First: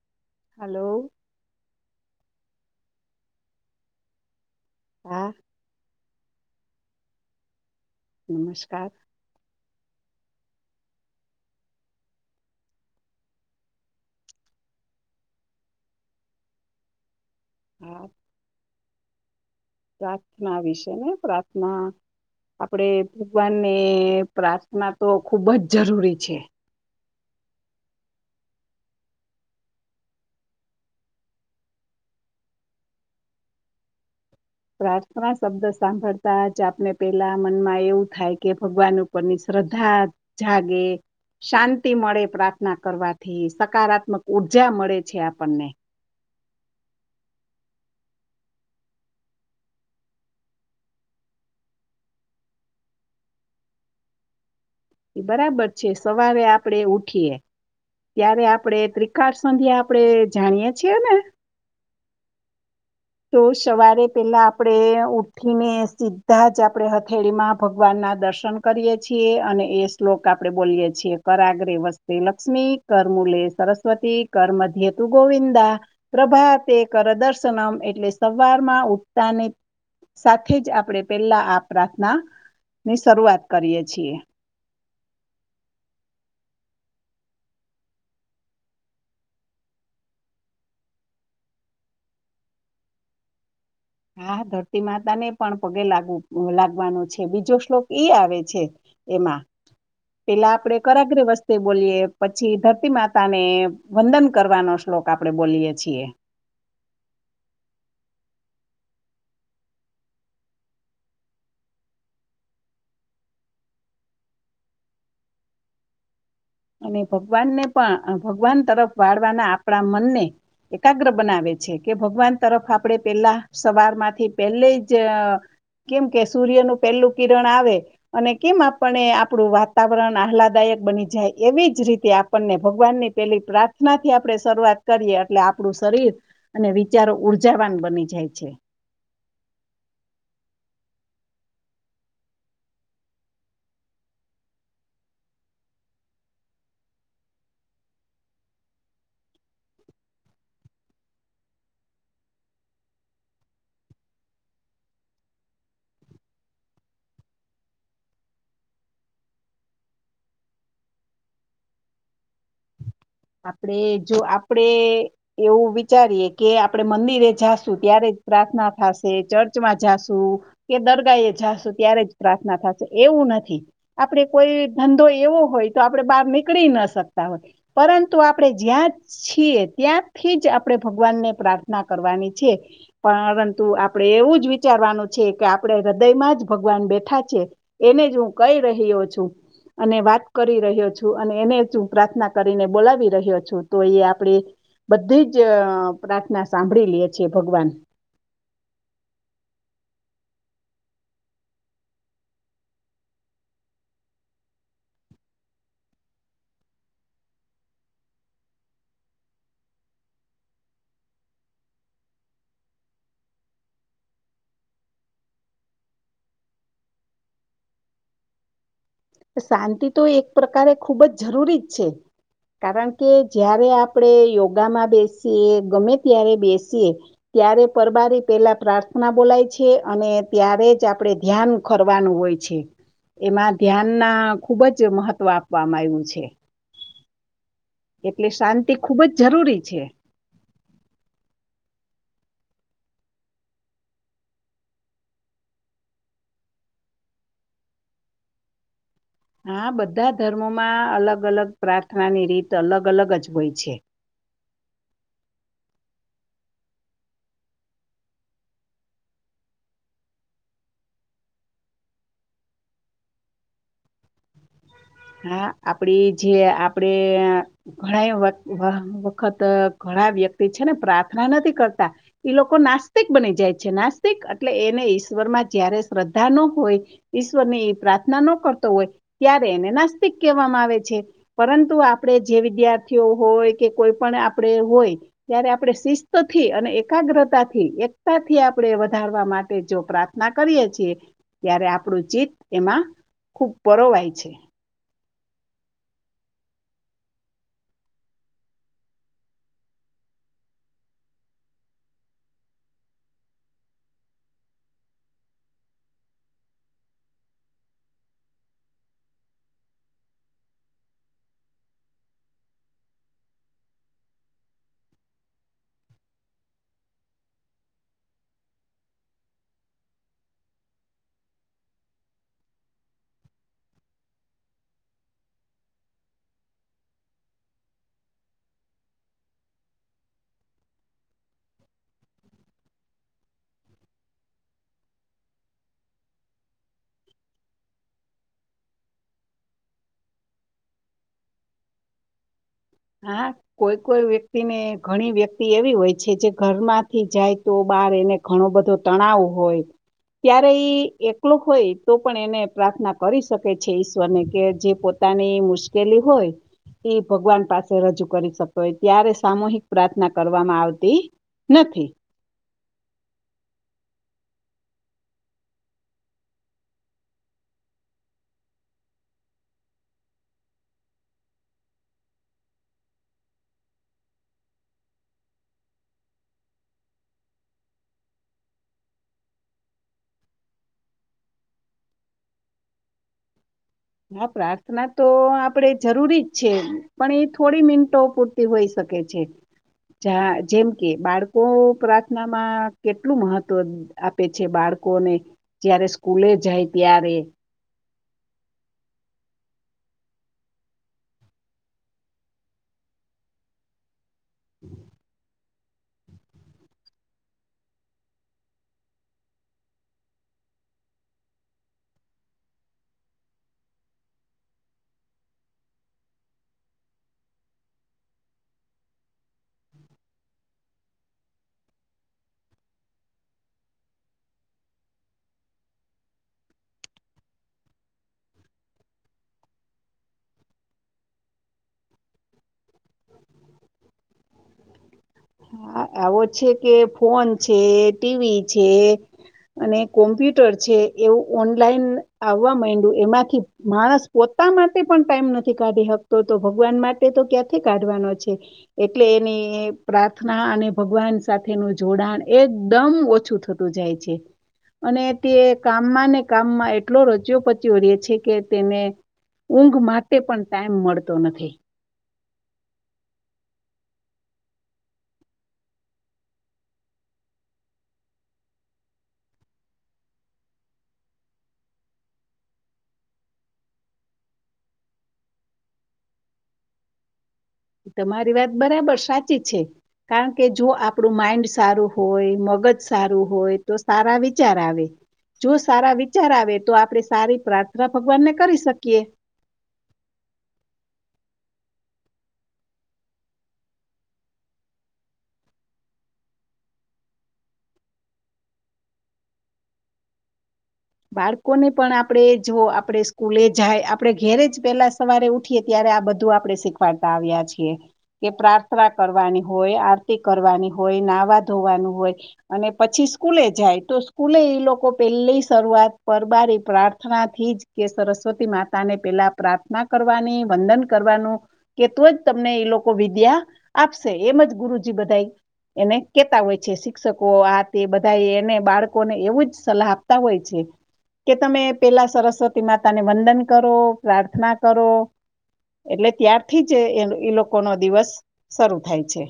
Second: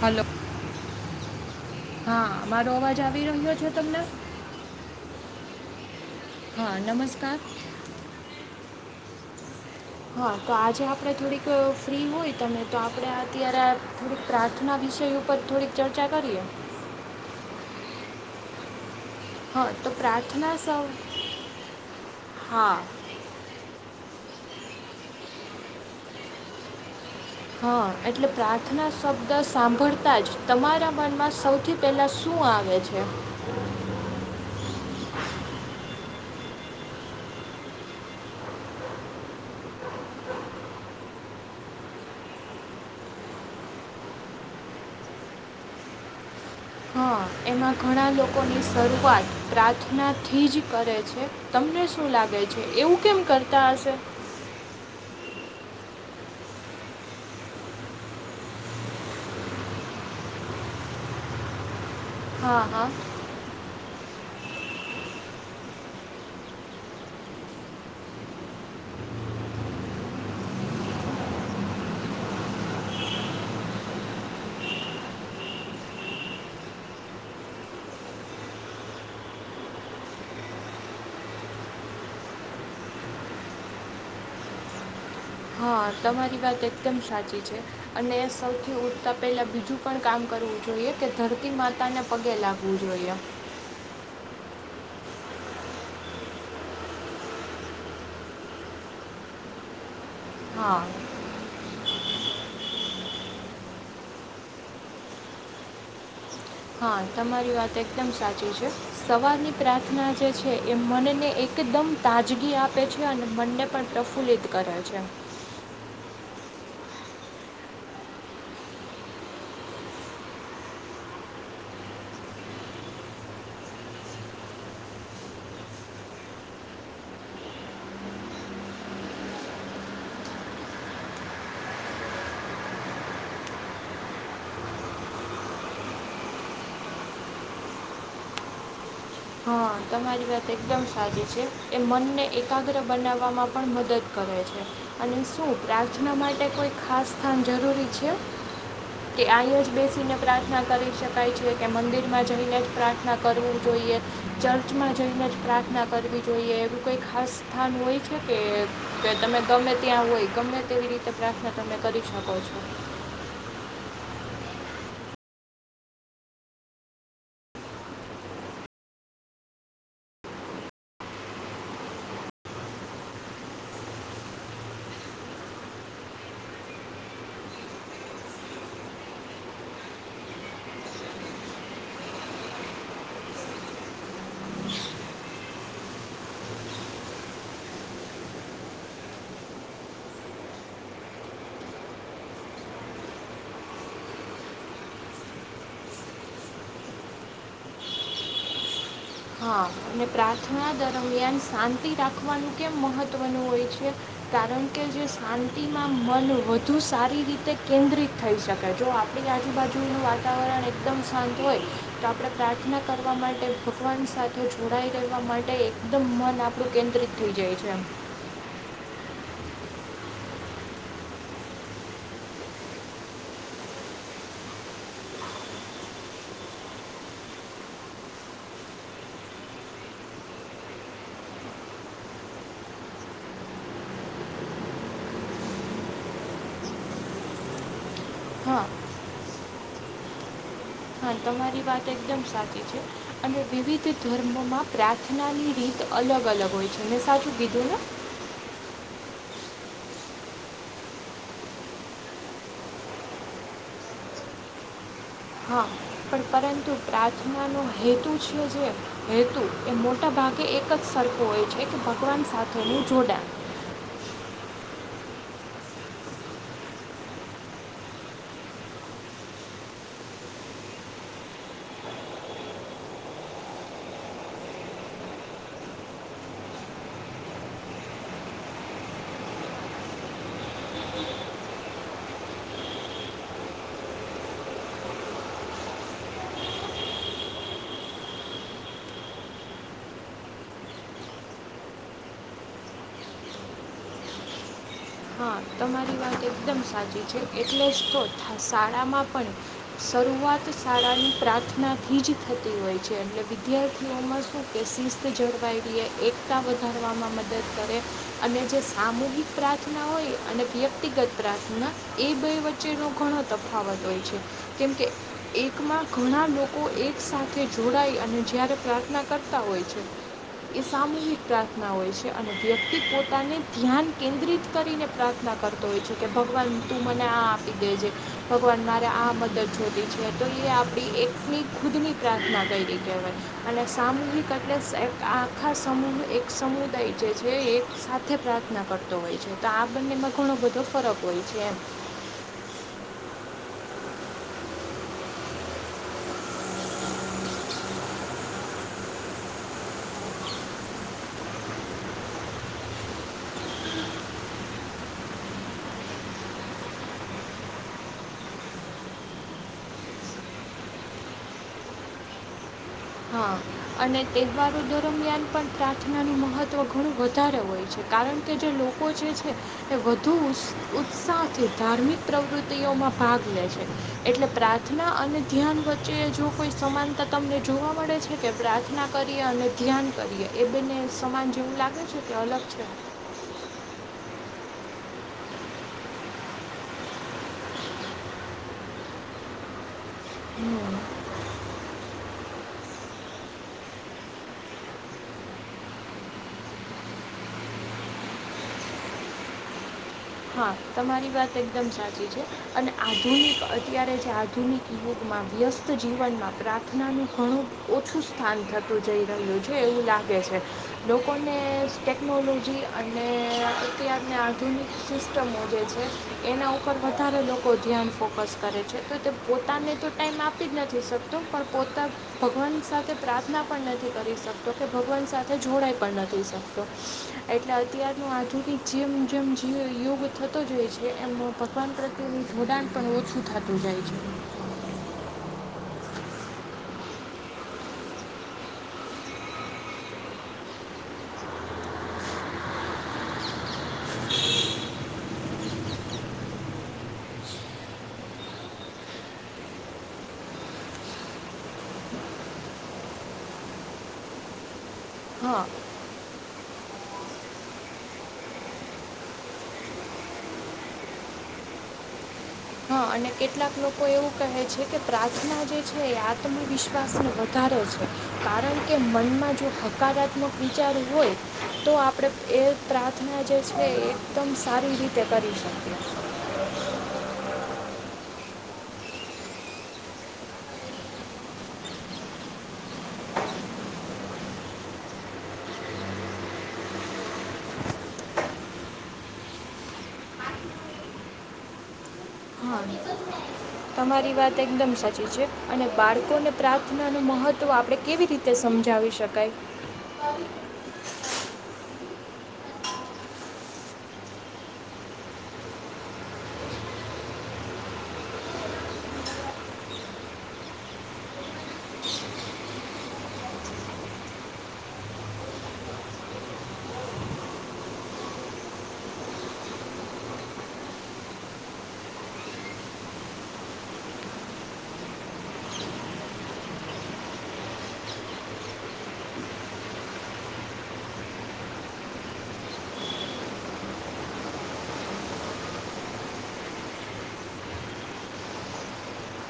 Hello hello હા અમારો અવાજ આવી રહ્યો છે તમને હા હા નમસ્કાર નમસ્કાર હા તો આજે આપણે થોડીક ફ્રી હોય તમે તો આપણે અત્યારે થોડીક પ્રાર્થના વિષય ઉપર થોડીક ચર્ચા કરીએ હા હા તો પ્રાર્થના સૌ વિશે ને પ્રાર્થના હા આપણેે ભગવાનને પ્રાર્થના તો ખુબ જ જરૂરી છે હા એટલે પ્રાર્થના શબ્દ સાંભળતા જ તમારા મનમાં સૌથી પહેલા શું આવે છે પ્રાર્થના શબ્દ સાંભળતા જ આપને પેલા મનમાં એવું થાય કે ભગવાન ઉપરની શ્રદ્ધા જાગે શાંતિ મળે પ્રાર્થના કરવાથી સકારાત્મક ઉઊર્જા મળે છે આપણને હા એમાં ઘણા લોકોની શરૂઆત પ્રાર્થના થી જ કરે છે તમને શું લાગે છે એવું કેમ કરતા હશે બરાબર છે સવારે આપણેે ઉઠીએ ત્યારે આપણે ત્રિકાળ સંધ્યા આપણેે જાણીય છીએ ને હા હા તો સવારે પેલા આપણેે ઉઠીને સીધા જ આપણે હથેળીમાં ભગવાન ના દર્શન કરીય છીએ અને એ શ્લોક આપણે બોલીય છીએ કરાગ્ર વસ્તે લક્ષ્મી કરમૂલે સરસ્વતી કર મધ્યે તુ ગોવિંદા પ્રભા તે કર દર્શનમ એટલે સવારમાં ઉઠતાની સાથે જ આપણે પેલા આ પ્રાર્થના ની શરૂઆત કરીએ છીએ હા તમારી વાત એકદમ સાચી છે અને સૌથી ઉથતા પહેલાં બીજું પણ કામ કરવું જોઈએ કે ધરતી માતાને પગે લાગવું જોઈએ હા ધરતી માતા ને પણ પગે લાગ લાગવાનો છે બીજો શ્લોક ઈ આવે છે એમાં એટલે હા આપડે કરાગ્ર વસ્તે બોલીએ પછી ધરતી માતાને વંદન કરવાનો શ્લોક આપણે બોલીય છીએ હા તમારી વાત એકદમ સાચી છે સવારની પ્રાર્થના જે છે એ મનને એકદમ તાજગી આપે છે અને મનને પણ પ્રફુલ્લિત કરે છે અને ભગવાનને પણ ભગવાન તરફ વાળવાના આપણા મનને એકાગ્ર બનાવે છે કે ભગવાન તરફ આપણે પેલા સવાર માંથી પહેલે જ કેમ કે સૂર્યનું પહેલું કિરણ આવે અને કેમ આપને આપણું વાતાવરણ આહલાદાયક બની જાય એવી જ રીતે આપણને ભગવાનની પેલી પ્રાર્થના થી આપણે શરૂઆત કરીએ એટલે આપણું શરીર અને વિચારો ઉર્જાવાન બની જાય છે હા તમારી વાત એકદમ સચી છે એ મનને એકાગ્ર બનાવવામાં પણ મદદ કરે છે અને શું પ્રાર્થના માટે કોઈ ખાસ સ્થાન જરૂરી છે કે ઐયાજ બેસીને પ્રાર્થના કરી શકાય છે કે મંદિરમાં જઈને જ પ્રાર્થના કરવું જોઈએ ચર્ચમાં જઈને જ પ્રાર્થના કરવી જોઈએ એવું કઈ ખાસ સ્થાન હોય છે કે તમે ગમે ત્યાં હોય ગમે તેવી રીતે પ્રાર્થના તમે કરી શકો છો આપણે જો આપડે એવું વિચારીએ કે આપણે મંદિરે જાશું ત્યારે જ પ્રાર્થના થશે ચર્ચમાં જાશું કે દરગા એ જાશું ત્યારે જ પ્રાર્થના થશે એવું નથી આપડે કોઈ ધંધો એવો હોય તો આપણે બહાર નીકળી ના શકતા હોય પરંતુ આપણે જ્યાં જ છીએ ત્યાંથી જ આપણે ભગવાનને પ્રાર્થના કરવાની છે પરંતુ આપણેે એવું જ વિચારવાનું છે કે આપણે હૃદયમાં જ ભગવાન બેઠા છે એને જ હું કહી રહ્યો છું અને વાત કરી રહ્યો છું અને એને જ હું પ્રાર્થના કરીને બોલાવી રહ્યો છું તો એ આપણે બધી જ પ્રાર્થના સાંભળી લે છેએ ભગવાન હા અને પ્રાર્થના દરમિયાન શાંતિ રાખવાનું કેમ મહત્ત્વનું હોય છે કારણ કે જે શાંતિમાં મન વધુ સારી રીતે કેન્દ્રિત થઈ શકે જો આપણી આજુબાજુનું વાતાવરણ એકદમ શાંત હોય તો આપણે પ્રાર્થના કરવા માટે [unintelligible] સાથે જોડાઈ રહેવા માટે એકદમ મન આપડું કેન્દ્રિત થઈ જાય છે શાંતિ તો એક પ્રકારે ખૂબ જ જરૂરી જ છે કારણ કે જ્યારે આપણે યોગામાં બેસીએ ગમે ત્યારે બેસીએ ત્યારે પરબારી પેલા પ્રાર્થના બોલાય છે અને ત્યારે જ આપણે ધ્યાન કરવાનું હોય છે એમાં ધ્યાનના ખૂબ જ મહત્વ આપવામાં આવ્યું છે એટલે હા શાંતિ ખૂબ જ જરૂરી છે. હા તમારી વાત એકદમ સાચી છે અને વિવિધ ધર્મોમાં પ્રાર્થનાની રીત અલગ અલગ હોય છે મે સાચું કીધું ને હા બધા ધર્મોમાં અલગ અલગ પ્રાર્થનાની રીત અલગ અલગ જ હોય છે. હા પણ પરંતુ પ્રાર્થનાનો હેતુ છે જે હેતુ એ મોટાભાગે એક જ સરખો હોય છે કે ભગવાન સાથેનું જોડાણ. હા આપડી જે આપડે ઘણા વખત ઘણા વ્યક્તિ છે ને પ્રાર્થના નથી કરતા ઈ લોકો નાસ્તિક બની જાય છે નાસ્તિક એટલે એને ઈશ્વર માં જયારે શ્રદ્ધા ન હોય ઈશ્વરની પ્રાર્થના ન કરતો હોય ત્યારે એને [unintelligible] આવે છે પરંતુ આપણે જે વિદ્યાર્થીઓ હોય કે કોઈ પણ આપણે હોય ત્યારે આપણે શિસ્તથી અને એકાગ્રતાથી એકતાથી આપણે વધારવા માટે જો પ્રાર્થના કરીએ છીએ ત્યારે આપણું ચીત એમાં ખૂબ પરોવાય છે. [unintelligible] તમારી વાત એકદમ સાચી છે એટલે જ તો શાળામાં પણ શરૂઆત શાળાની પ્રાર્થનાથી જ થતી હોય છે એટલે વિદ્યાર્થીઓમાં શું કે શિસ્ત જળવાઈ રહે એકતા વધારવામાં મદદ કરે અને જે સામૂહિક પ્રાર્થના હોય અને વ્યક્તિગત પ્રાર્થના એ બે વચ્ચેનો ઘણો તફાવત હોય છે કેમકે એકમાં ઘણા લોકો એક સાથે જોડાઈ અને જ્યારે પ્રાર્થના કરતા હોય છે એ સામૂહિક પ્રાર્થના હોય છે અને વ્યક્તિ પોતાને ધ્યાન કેન્દ્રિત કરી પ્રાર્થના કરતો હોય છે કે ભગવાન તું મને આ આપી દેજે ભગવાન મારે આ મદદ જોતી છે તો એ આપણી એકની ખુદની પ્રાર્થના કરી કહેવાય અને સામૂહિક એટલે આખા સમૂહ એક સમુદાય જે છે એક સાથે પ્રાર્થના કરતો હોય છે બંનેમાં ઘણો બધો ફરક હોય છે એમ હા કોઈ કોઈ વ્યક્તિ ને ઘણી વ્યક્તિ એવી હોય છે જે ઘરમાંથી જાય તો બાર એને ઘણો બધો તણાવ હોય ત્યારે એ એકલો હોય તો પણ એને પ્રાર્થના કરી શકે છે ઈશ્વર ને કે જે પોતાની મુશ્કેલી હોય એ ભગવાન પાસે રજૂ કરી શકો ત્યારે સામૂહિક પ્રાર્થના કરવામાં આવતી નથી. હા અને તહેવારો દરમિયાન પણ પ્રાર્થનાનું મહત્ત્વ ઘણું વધારે હોય છે કારણ કે જે લોકો જે છે એ વધુ ઉત્સાહથી ધાર્મિક પ્રવૃત્તિઓમાં ભાગ લે છે એટલે પ્રાર્થના અને ધ્યાન વચ્ચે જો કોઈ સમાનતા તમને જોવા મ પડે છે કે પ્રાર્થના કરીએ અને ધ્યાન કરીએ એ બંને સમાન જેવું લાગે છે કે અલગ છે. હા પ્રાર્થના તો આપણેે જરૂરી જ છે પણ એ થોડી મિનટો પૂરતી હોઈ શકે છે. જેમ કે બાળકો સ્માં કેટલું મહત્વ આપે છે બાળકોને જ્યારે સ્કૂલે જાય ત્યારે હા તમારી વાત એકદમ સાચી છે અને આધુનિક અત્યારે જે [unintelligible] જીવનમાં પ્રાર્થનાનું ઘણું ઓછું સ્થાન થતું જઈ રહ્યું છે એવું લાગે છે લોકોને ટેકનોલોજી અને અત્યારને આધુનિક સિસ્ટમો જે છે એના ઉપર વધારે લોકો ધ્યાન ફોકસ કરે છે તો તે પોતાને તો ટાઈમ આપી જ નથી શકતો પણ પોતા ભગવાન સાથે પ્રાર્થના પણ નથી કરી શકતો કે ભગવાન સાથે જોડાઈ પણ નથી શકતો એટલે અત્યારનું આધુનિક જેમ જેમ યોગ થતો જ હોય છે એમનો ભગવાન પ્રત્યેનું જોડાણ પણ ઓછું થતું જાય છે. હ આવો છે કે ફોન છે ટીવી છે અને કોમ્પ્યુટર છે એવું ઓનલાઈન આવવા માંડ્યું એમાંથી માણસ પોતા માટે પણ ટાઈમ નથી કાઢી શકતો તો ભગવાન માટે તો ક્યાંથી કાઢવાનો છે એટલે એને પ્રાર્થના અને ભગવાન સાથેનું જોડાણ એકદમ ઓછું થતું જાય છે અને તે હા કામમાં ને કામમાં એટલો રચ્યો પચ્યો રહેે છે કે તેને ઊંઘ માટે પણ ટાઈમ મળતો નથી. હા અને કેટલાક લોકો એવું કહે છે કે પ્રાર્થના જે છે એ આત્મવિશ્વાસને વધારે છે કારણ કે મનમાં જો હકારાત્મક વિચાર હોય તો આપણે એ પ્રાર્થના જે છે એકદમ સારી રીતે કરી શકીએ. તમારી વાત બરાબર સાચી છે કારણ કે જો આપણું માઈન્ડ સારું હોય મગજ સારું હોય તો સારા વિચાર આવે જો સારા વિચાર આવે તો આપણે સારી પ્રાર્થના ભગવાનને કરી શકીએ. હા તમારી વાત એકદમ સાચી છે અને બાળકોને પ્રાર્થના નું મહત્વ આપણે કેવી રીતે સમજાવી શકાય. બાળકોને પણ આપણેે જો આપણે સ્કૂલે જાય આપણે ઘેરે જ પેલા સવારે ઉઠીએ ત્યારે આ બધું આપણે શીખવાડતા આવ્યા છીએ કે પ્રાર્થના કરવાની હોય આરતી કરવાની હોય નાહવા ધોવાનું હોય અને પછી સ્કૂલે જાય તો સ્કૂલે એ લોકો પેલા શરૂઆત પરબારી પ્રાર્થના થી જ કે સરસ્વતી માતા ને પેલા પ્રાર્થના કરવાની વંદન કરવાનું કે તો જ તમને એ લોકો વિદ્યા આપશે એમ જ ગુરુજી બધા એને કેતા હોય છે શિક્ષકો આ તે બધા એને બાળકોને એવું જ સલાહ તા હોય છે, કે તમે પેલા સરસ્વતી માતા ને વંદન કરો, પ્રાર્થના કરો, એટલે ત્યારથી જ એ-એ લોકોનો દિવસ શરૂ થાય છે.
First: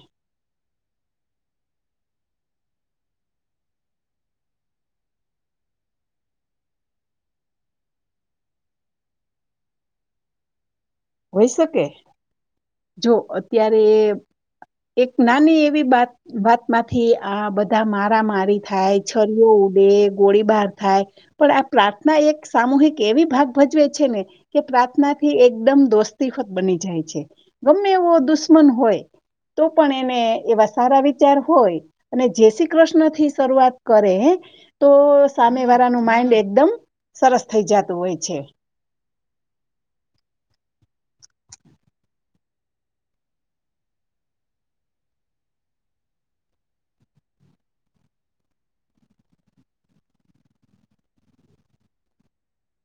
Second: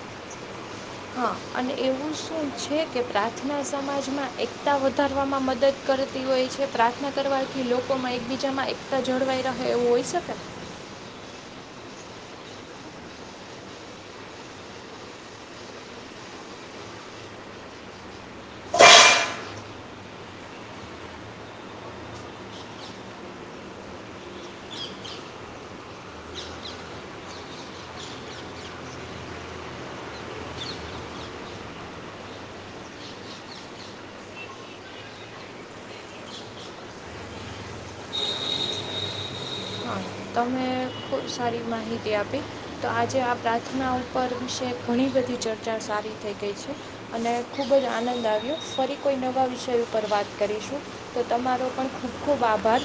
હા અને એવું શું છે કે પ્રાર્થના સમાજમાં એકતા વધારવામાં મદદ કરતી હોય છે, પ્રાર્થના કરવાથી લોકોમાં એકબીજામાં એકતા જળવાઈ રહે એવું હોય શકે? હોય શકે, જો અત્યારે એ એક નાની એવી બાત વાત માંથી આ બધા મારા મારી થાય, છરીઓ ઉડે, ગોળીબાર થાય, પણ આ પ્રાર્થના એક સામૂહિક એવી ભાગ ભજવે છે ને કે પ્રાર્થના થી એકદમ [unintelligible] ખત બની જાય છે, ગમે એવો દુશ્મન હોય તો પણ એને એવા સારા વિચાર હોય અને જે શ્રી કૃષ્ણ થી શરૂઆત કરે તો સામે વાળાનું માઈન્ડ એકદમ સરસ થઈ જતું હોય છે. હા તમે ખૂબ સારી માહિતી આપી તો આજે આ પ્રાર્થના ઉપર વિશે ઘણી બધી ચર્ચા સારી થઈ ગય છે, અને ખૂબ જ આનંદ આવ્યો ફરી કોઈ નવા વિષય ઉપર વાત કરીશું, તો તમારો પણ ખૂબ-ખૂબ આભાર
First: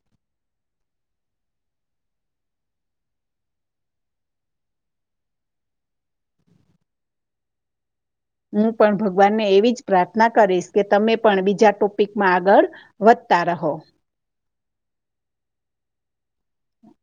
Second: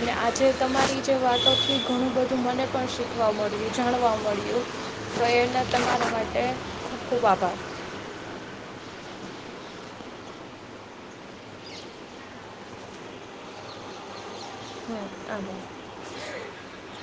અને આજે તમારી જે વાતો [unintelligible] ઘણું બધું મને પણ શીખવા મળ્યું, જાણવા મળ્યું તો એને તમારા માટે ખૂબ ખૂબ આભાર. હું પણ ભગવાનને એવી જ પ્રાર્થના કરીશ કે તમે પણ બીજા ટોપિકમાં આગળ વધતા રહો. [unintelligible]